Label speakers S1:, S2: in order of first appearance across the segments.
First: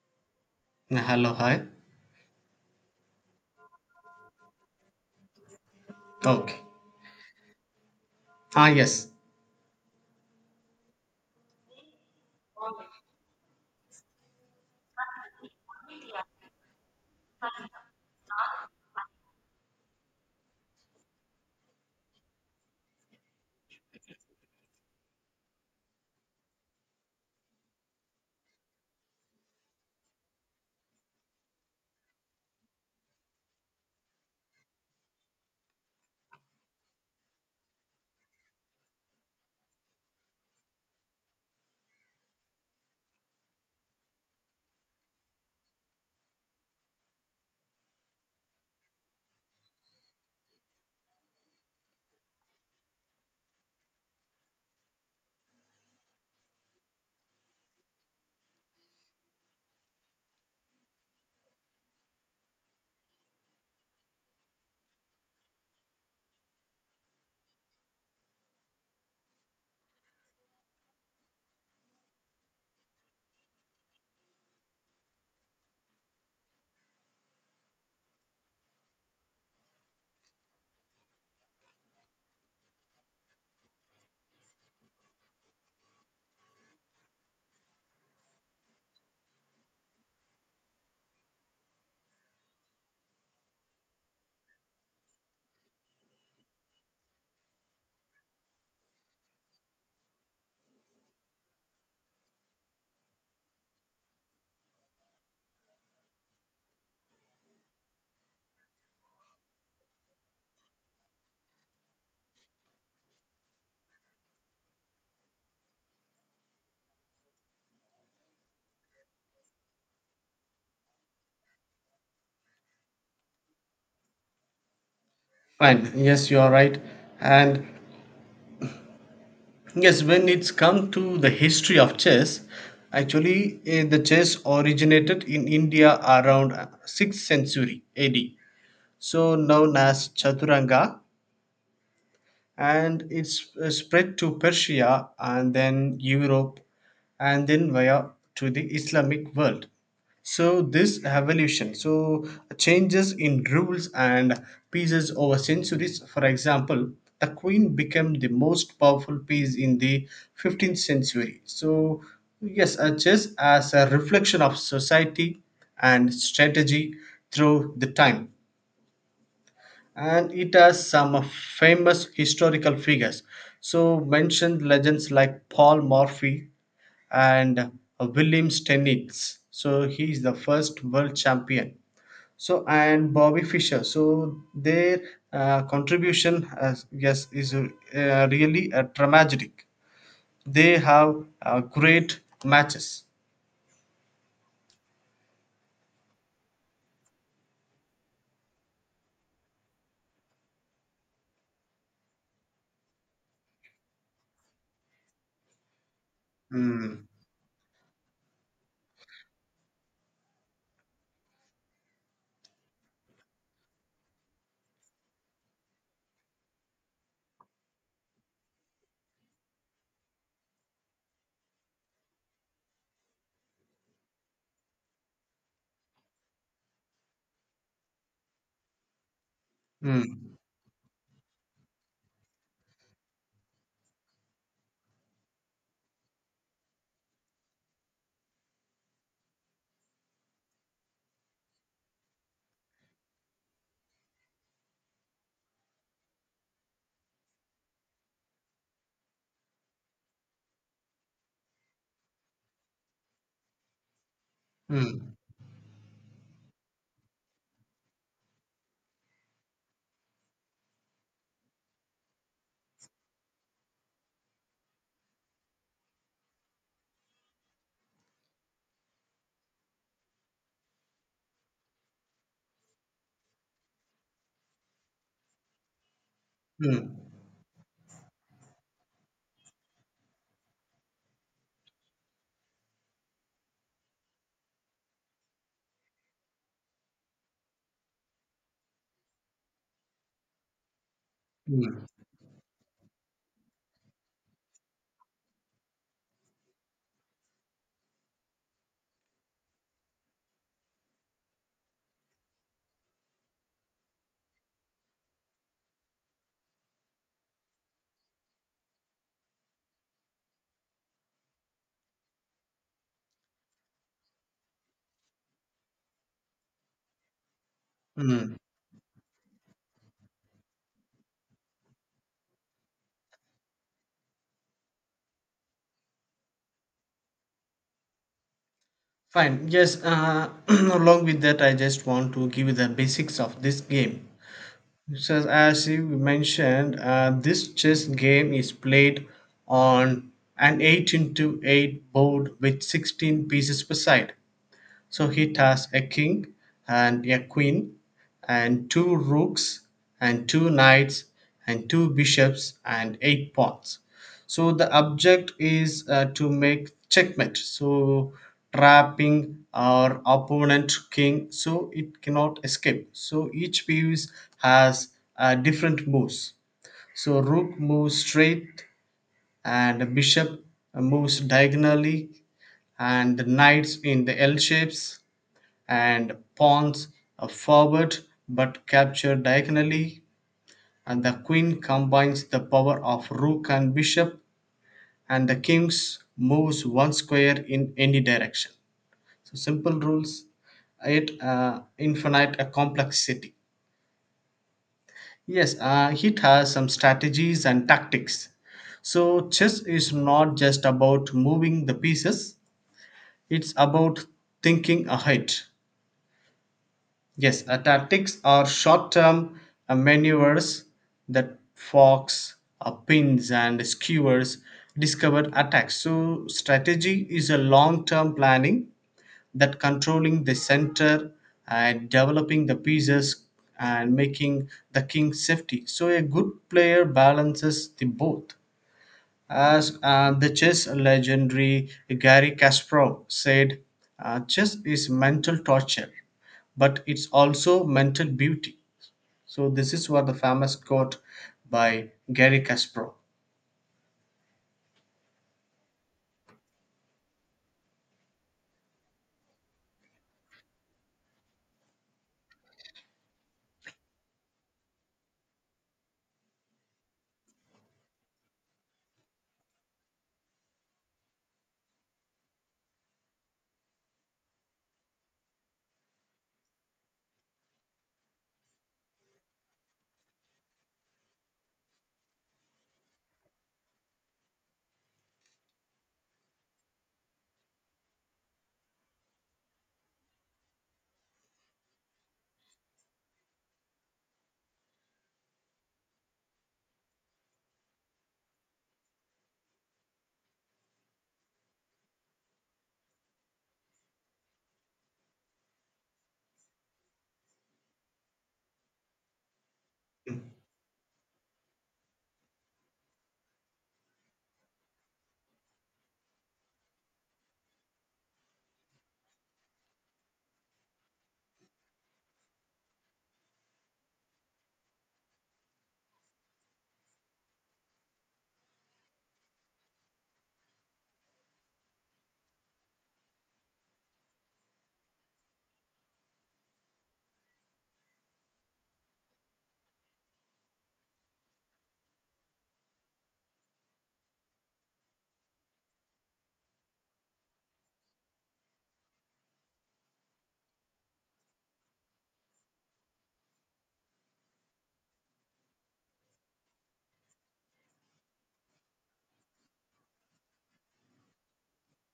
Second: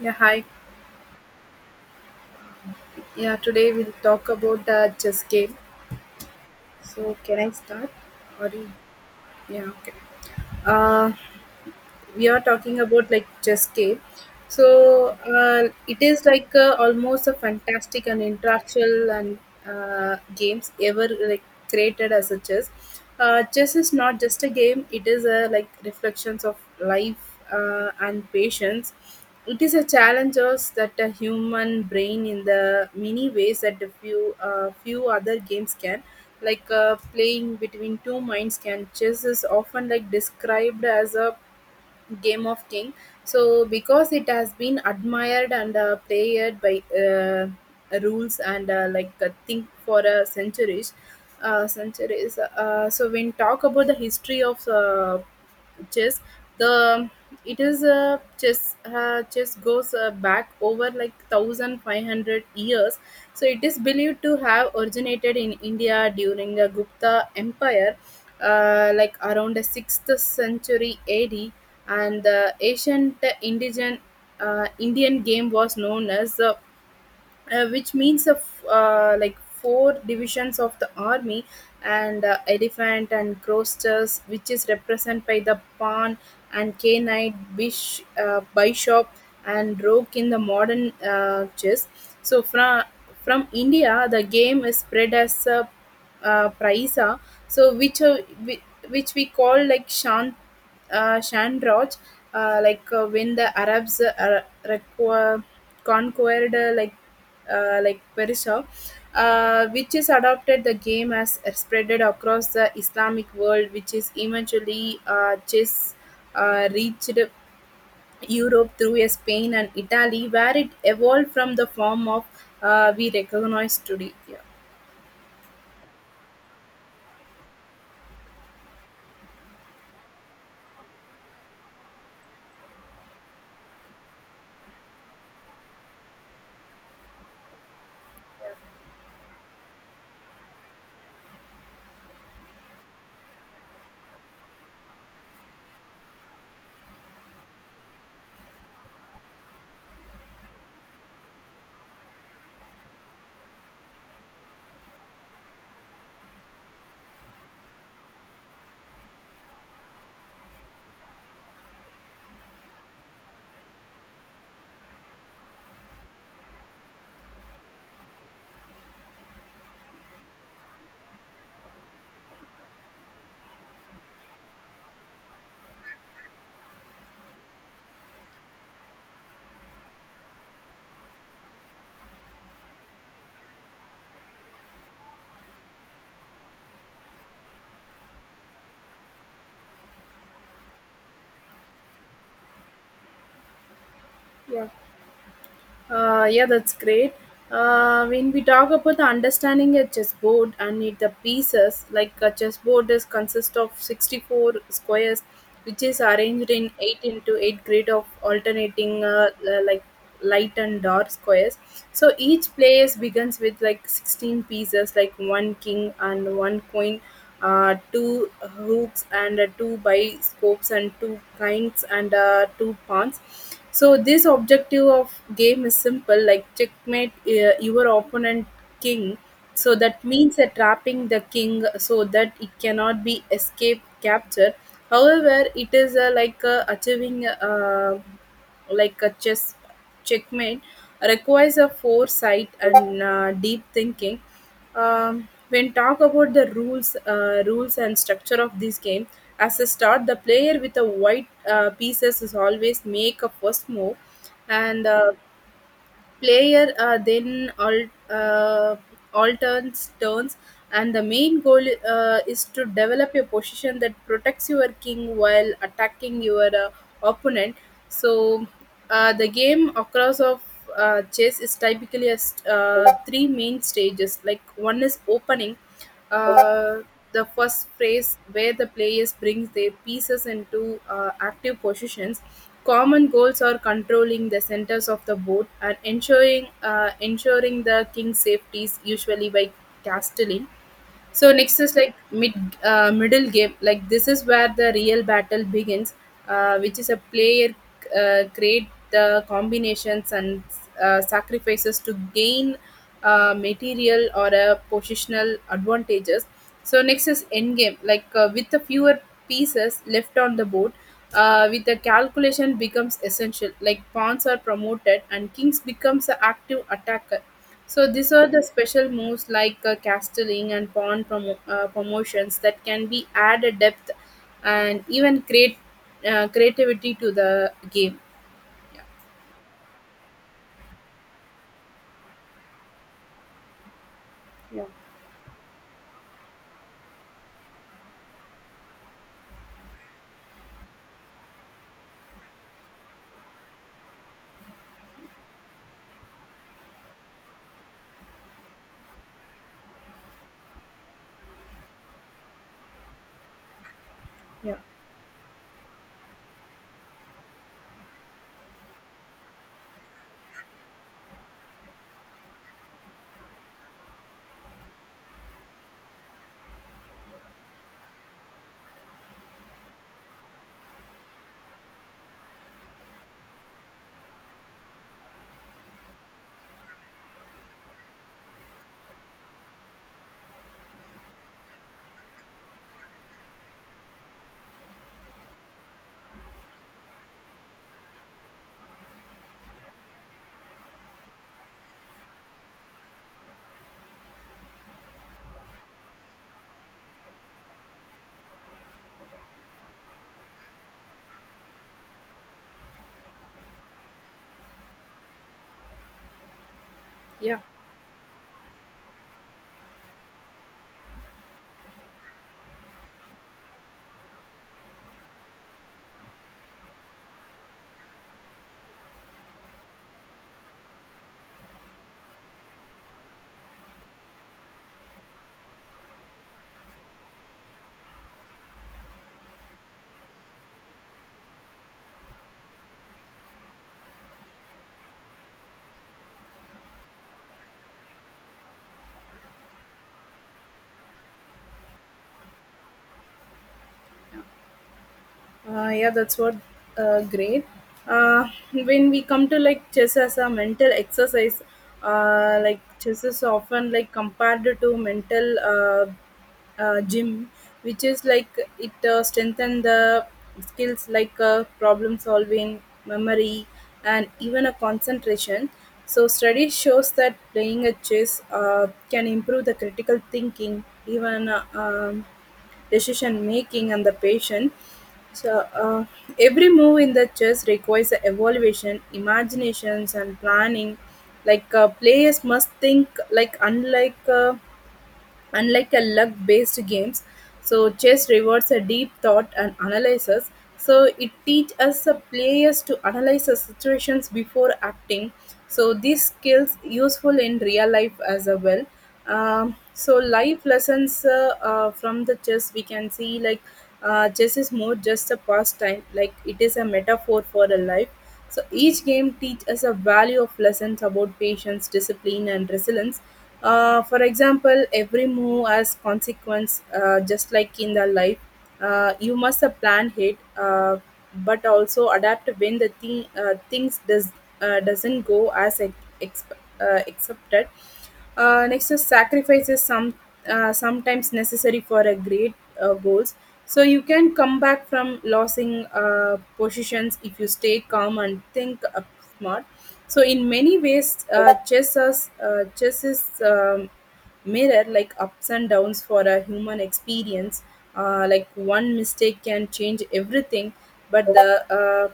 S1: Yeah, hi.
S2: Hello, hi.
S1: Yeah, today we'll talk about the chess game.
S2: Okay.
S1: So, can I start? Or you?
S2: Yes.
S1: Yeah, okay. Uh, we are talking about like Jeske. So it is like almost a fantastic and interactual and games ever like created as a chess. Chess is not just a game; it is a like reflections of life and patience. It is a challenge us that a human brain in the many ways that the few other games can like playing between two minds can chess is often like described as a Game of King. So because it has been admired and played by rules and think for centuries. So when talk about the history of chess the it is a chess goes back over like 1500 years. So it is believed to have originated in India during the Gupta Empire, like around the 6th century AD. And the ancient Indian game was known as the which means of like four divisions of the army and elephant and crosters, which is represented by the pawn and K knight, bishop and rook in the modern chess. So from India, the game is spread as a praisa, so which whi- which we call like shanroj, when the Arabs conquered Persia, which is adopted the game as spreaded across the Islamic world, which is eventually just reached Europe through Spain and Italy, where it evolved from the form of we recognize today. Yeah.
S2: Fine. Yes, you are right. And yes, when it's come to the history of chess, actually, the chess originated in India around 6th century AD. So known as Chaturanga, and it's spread to Persia and then Europe and then via to the Islamic world. So this evolution, so changes in rules and pieces over centuries. For example, the queen became the most powerful piece in the 15th century. So yes, chess as a reflection of society and strategy through the time, and it has some famous historical figures. So mentioned legends like Paul Morphy and William Stenitz. So he is the first world champion. So and Bobby Fischer. So their contribution, as yes, is really a dramatic. They have great matches.
S1: Yeah. Yeah, that's great. When we talk about the understanding a chessboard and it, the pieces, like a chessboard is consist of 64 squares, which is arranged in 8
S2: Mm,
S1: into 8 grid of alternating like light and dark squares. So each player begins with like 16 pieces, like one king and one queen, two hooks and two by scopes and two kinds and two pawns. So this objective of game is simple like checkmate your opponent king. So that
S2: mm,
S1: means trapping the king so that it cannot be escape captured. However, it is achieving like a chess checkmate requires a foresight and deep thinking. When talk about the rules rules and structure of this game as a start, the player with the white pieces is always make a first move, and the
S2: mm,
S1: player then all uh, alterns turns. And the main goal is to develop a position that protects your king while attacking your opponent. So the game across of chess is typically as three main stages. Like one is opening, uh,
S2: mm,
S1: the first phase where the players brings their pieces into active positions. Common goals are controlling the centers of the board and ensuring the king's safety is usually by castling. So next is
S2: mm,
S1: like middle game. Like this is where the real battle begins, which is a player create the combinations and sacrifices to gain material or a positional advantages. So next is end game. With the fewer pieces left on the board, with the calculation becomes essential. Like pawns are promoted and kings becomes the active attacker. So these are
S2: mm.
S1: the special moves like castling and pawn promotions that can be add a depth and even create creativity to the game.
S2: Fine. Yes, along with that, I just want to give you the basics of this game. So, as you mentioned, this chess game is played on an 8 into 8 board with 16 pieces per side. So it has a king and a queen, and two rooks, and two knights, and two bishops, and eight pawns. So
S1: Yeah,
S2: the object is to make checkmate. So trapping our opponent king, so it cannot escape. So each piece has different moves. So rook moves straight, and bishop moves diagonally, and the knights in the L shapes, and pawns are forward but capture diagonally, and the queen combines the power of rook and bishop, and the king's moves one square in any direction. So simple rules, it infinite a complexity. Yes, it has some strategies and tactics. So chess is not just about moving the pieces, it's about thinking ahead.
S1: yeah,
S2: Yes, tactics are short term maneuvers that fox, pins, and skewers, discovered attacks. So, strategy is a long term planning, that controlling the center and developing the pieces and making the king safety. So, a good player balances the both. As the chess legendary Gary Kasparov said, chess is mental torture, but it's also mental beauty. So, this is what the famous quote by Gary Kasparov.
S1: yeah. That's what great. Uh, when we come to like chess as a mental exercise, like chess is often like compared to mental gym, which is like it strengthen the skills like problem solving, memory, and even a concentration. So study shows that playing a chess can improve the critical thinking, even decision making, and the patient. So every move in the chess requires a evaluation, imaginations, and planning. Players must think like unlike. Unlike a luck based games so chess rewards a deep thought and analysis. So it teaches us the players to analyze the situations before acting. So these skills useful in real life as a well. So
S2: Mm,
S1: life lessons from the chess we can see like chess is more just a pastime. Like it is a metaphor for a life, so each game teach us a value of lessons about patience, discipline, and resilience. For example, every move has consequence, just like in the life. You must have planned it, but also adapt when the things doesn't go as accepted. Next is sacrifice is sometimes necessary for a great goals. So you can come back from losing positions if you stay calm and think smart. So in many ways, chess is mirror like ups and downs for a human experience. Like one mistake can change everything, but the uh,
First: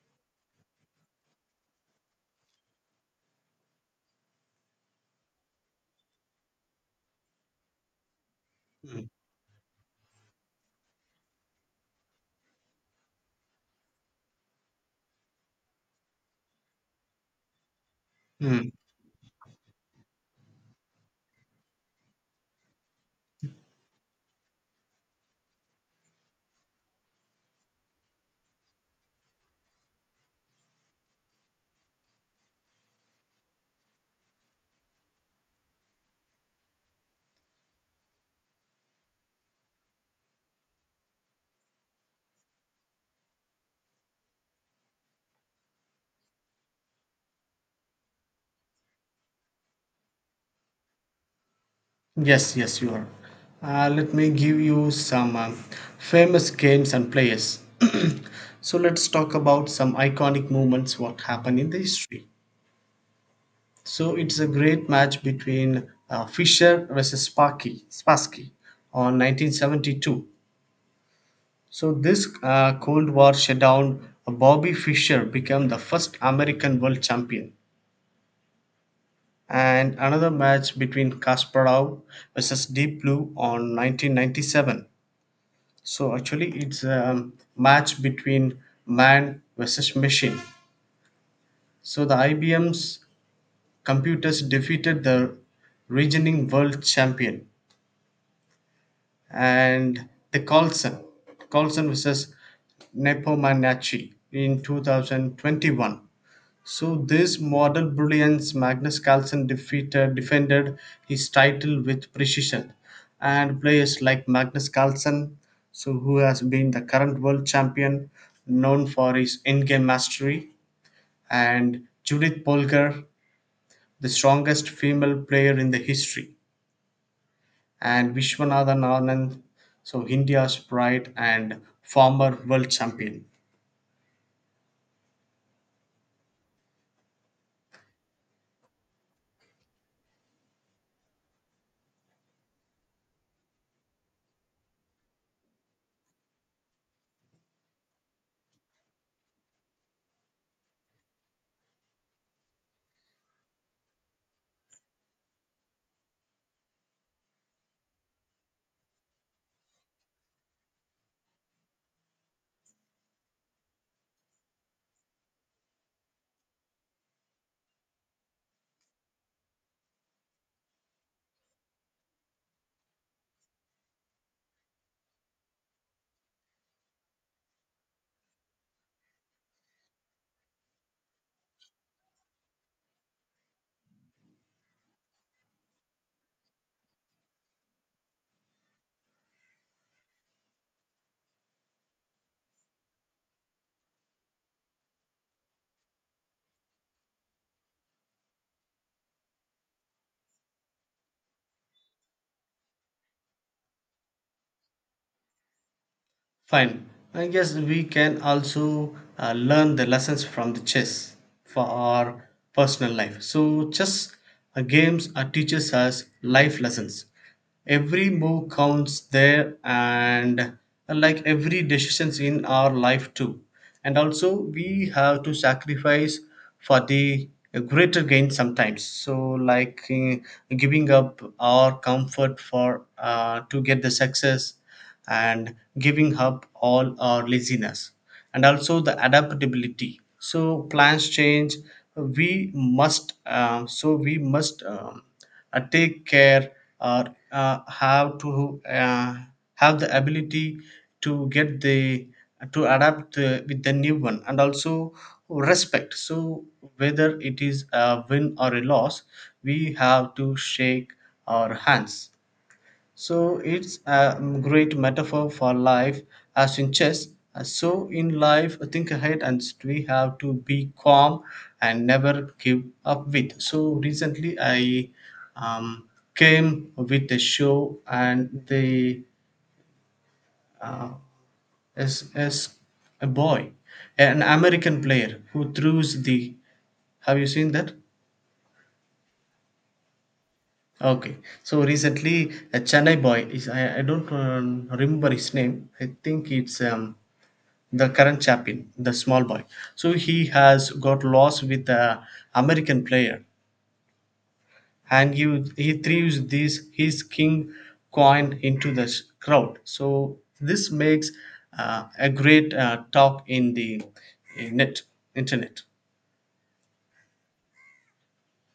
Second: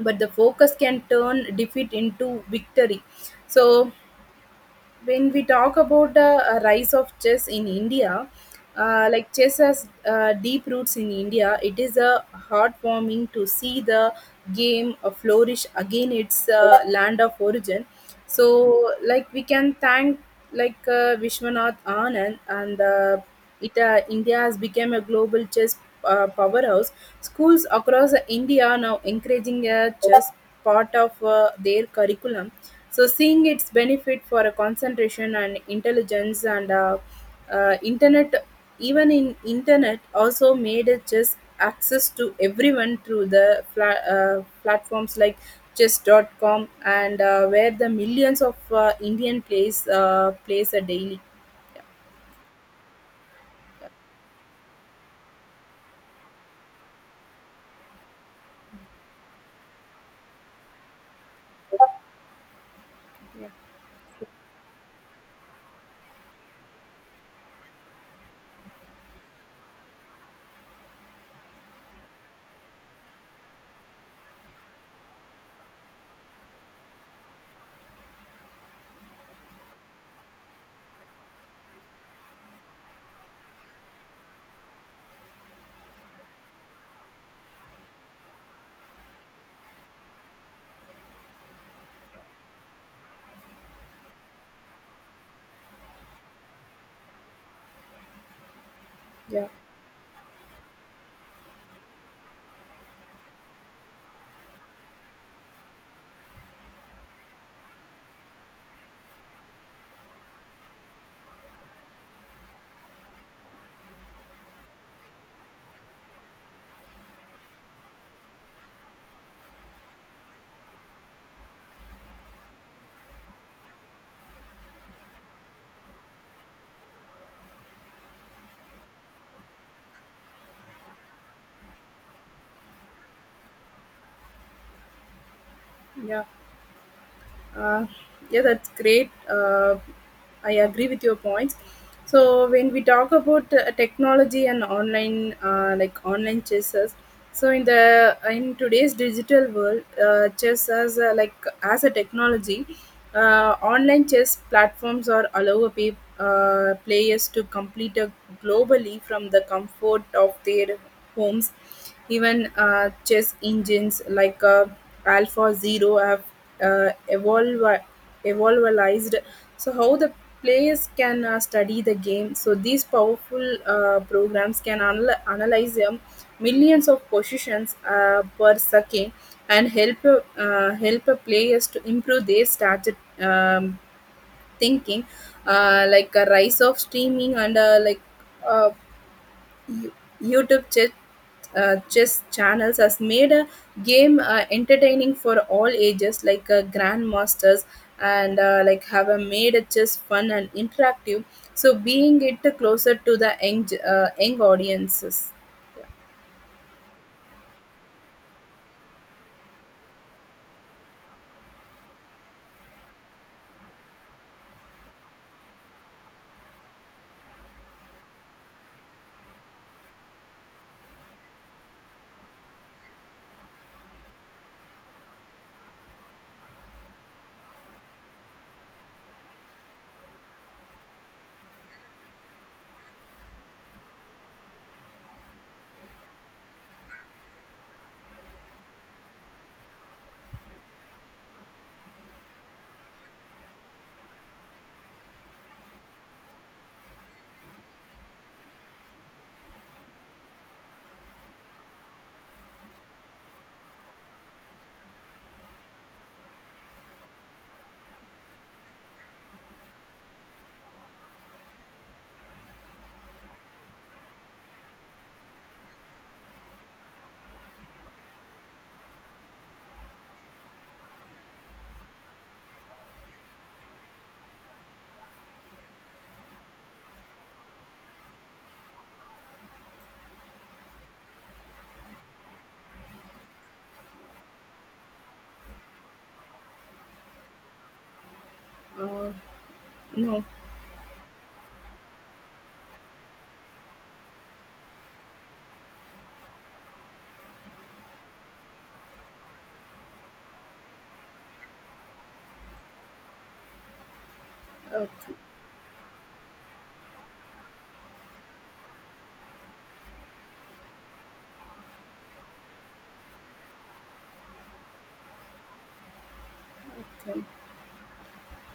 S1: but the focus can turn defeat into victory. So when we talk about the rise of chess in India,
S2: mm,
S1: like chess has deep roots in India. It is a heartwarming to see the game flourish again its land of origin.
S2: mm.
S1: So, like we can thank like Vishwanath Anand, and it India has become a global chess powerhouse. Schools across India are now encouraging a chess part of their curriculum. So, seeing its benefit for a concentration and intelligence and internet, even in internet, also made a chess access to everyone through the platforms like chess.com, and where the millions of Indian plays a daily. Yeah,
S2: Yes, yes, you are. Let me give you some famous games and players. So, let's talk about some iconic moments what happened in the history.
S1: yeah,
S2: So it's a great match between Fischer versus Spassky on 1972. So this Cold War showdown, Bobby Fischer became the first American world champion. And another match between Kasparov versus Deep Blue on 1997. So actually, it's a match between man versus machine. So the IBM's computers defeated the reigning world champion.
S1: yeah.
S2: And the Carlson versus Nepomaniachtchi in 2021. So this model brilliance, Magnus Carlsen defeated defended his title with precision, and players like Magnus Carlsen, so who has been the current world champion, known for his in-game mastery, and Judith Polgar, the strongest female player in the history, and Vishwanathan Anand, so India's pride and former world champion.
S1: Yeah. Uh, yeah, that's great. I agree with your points. So when we talk about technology and online, like online chessers, so in the in today's digital world, chess as a, like as a technology, online chess platforms are allow players to complete a globally from the comfort of their homes. Even chess engines like Alpha Zero have evolve evolvalized. So how the players can study the game. So these powerful programs can analyze millions of positions per second and help players to improve their strategy, thinking, like a rise of streaming and uh, you- YouTube chess, chess channels has made a game entertaining for all ages, like grandmasters, and have made a chess fun and interactive. So being it closer to the young audiences.
S2: Fine. I guess we can also learn the lessons from the chess for our personal life. So, chess games teaches us life lessons. Every move counts there, and like every decisions in our life too. And also, we have to sacrifice for the greater gain sometimes. So, like giving up our comfort for to get the success, and giving up all our laziness, and also the adaptability. So plans change, we must take care, or have to have the ability to get the to adapt with the new one. And also respect, so whether it is a win or a loss, we have to shake our hands. So it's a great metaphor for life, as in chess. So in life, think ahead, and we have to be calm and never give up with. So recently I um, came with a show, and the uh, is a boy, an American player who throws the, have you seen that?
S1: Uh, no,
S2: Okay, so recently a Chennai boy is, I don't remember his name. I think it's the current champion, the small boy. So he has got lost with the American player, and
S1: okay.
S2: he throws this his king coin into the s- crowd. So this makes a great talk in the net internet.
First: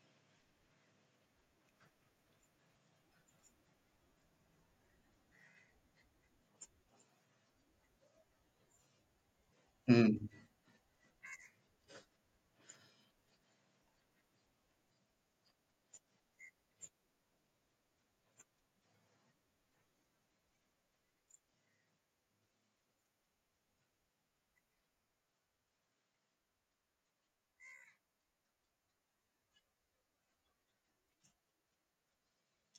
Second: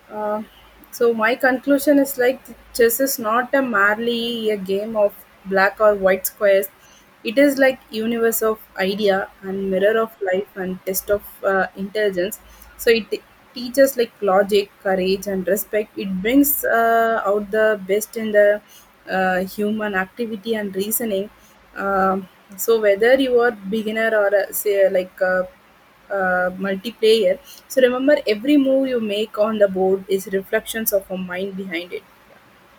S1: Uh, so my conclusion is like chess is not a merely a game of black or white squares. It is like universe of idea and mirror of
S2: Mm.
S1: life and test of intelligence. So it teaches like logic, courage, and respect. It brings out the best in the human activity and reasoning. Um so whether you are beginner or a, say like a multiplayer. So remember, every move you make on the board is reflections of a mind behind it.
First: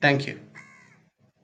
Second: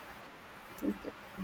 S2: Thank you.
S1: Okay.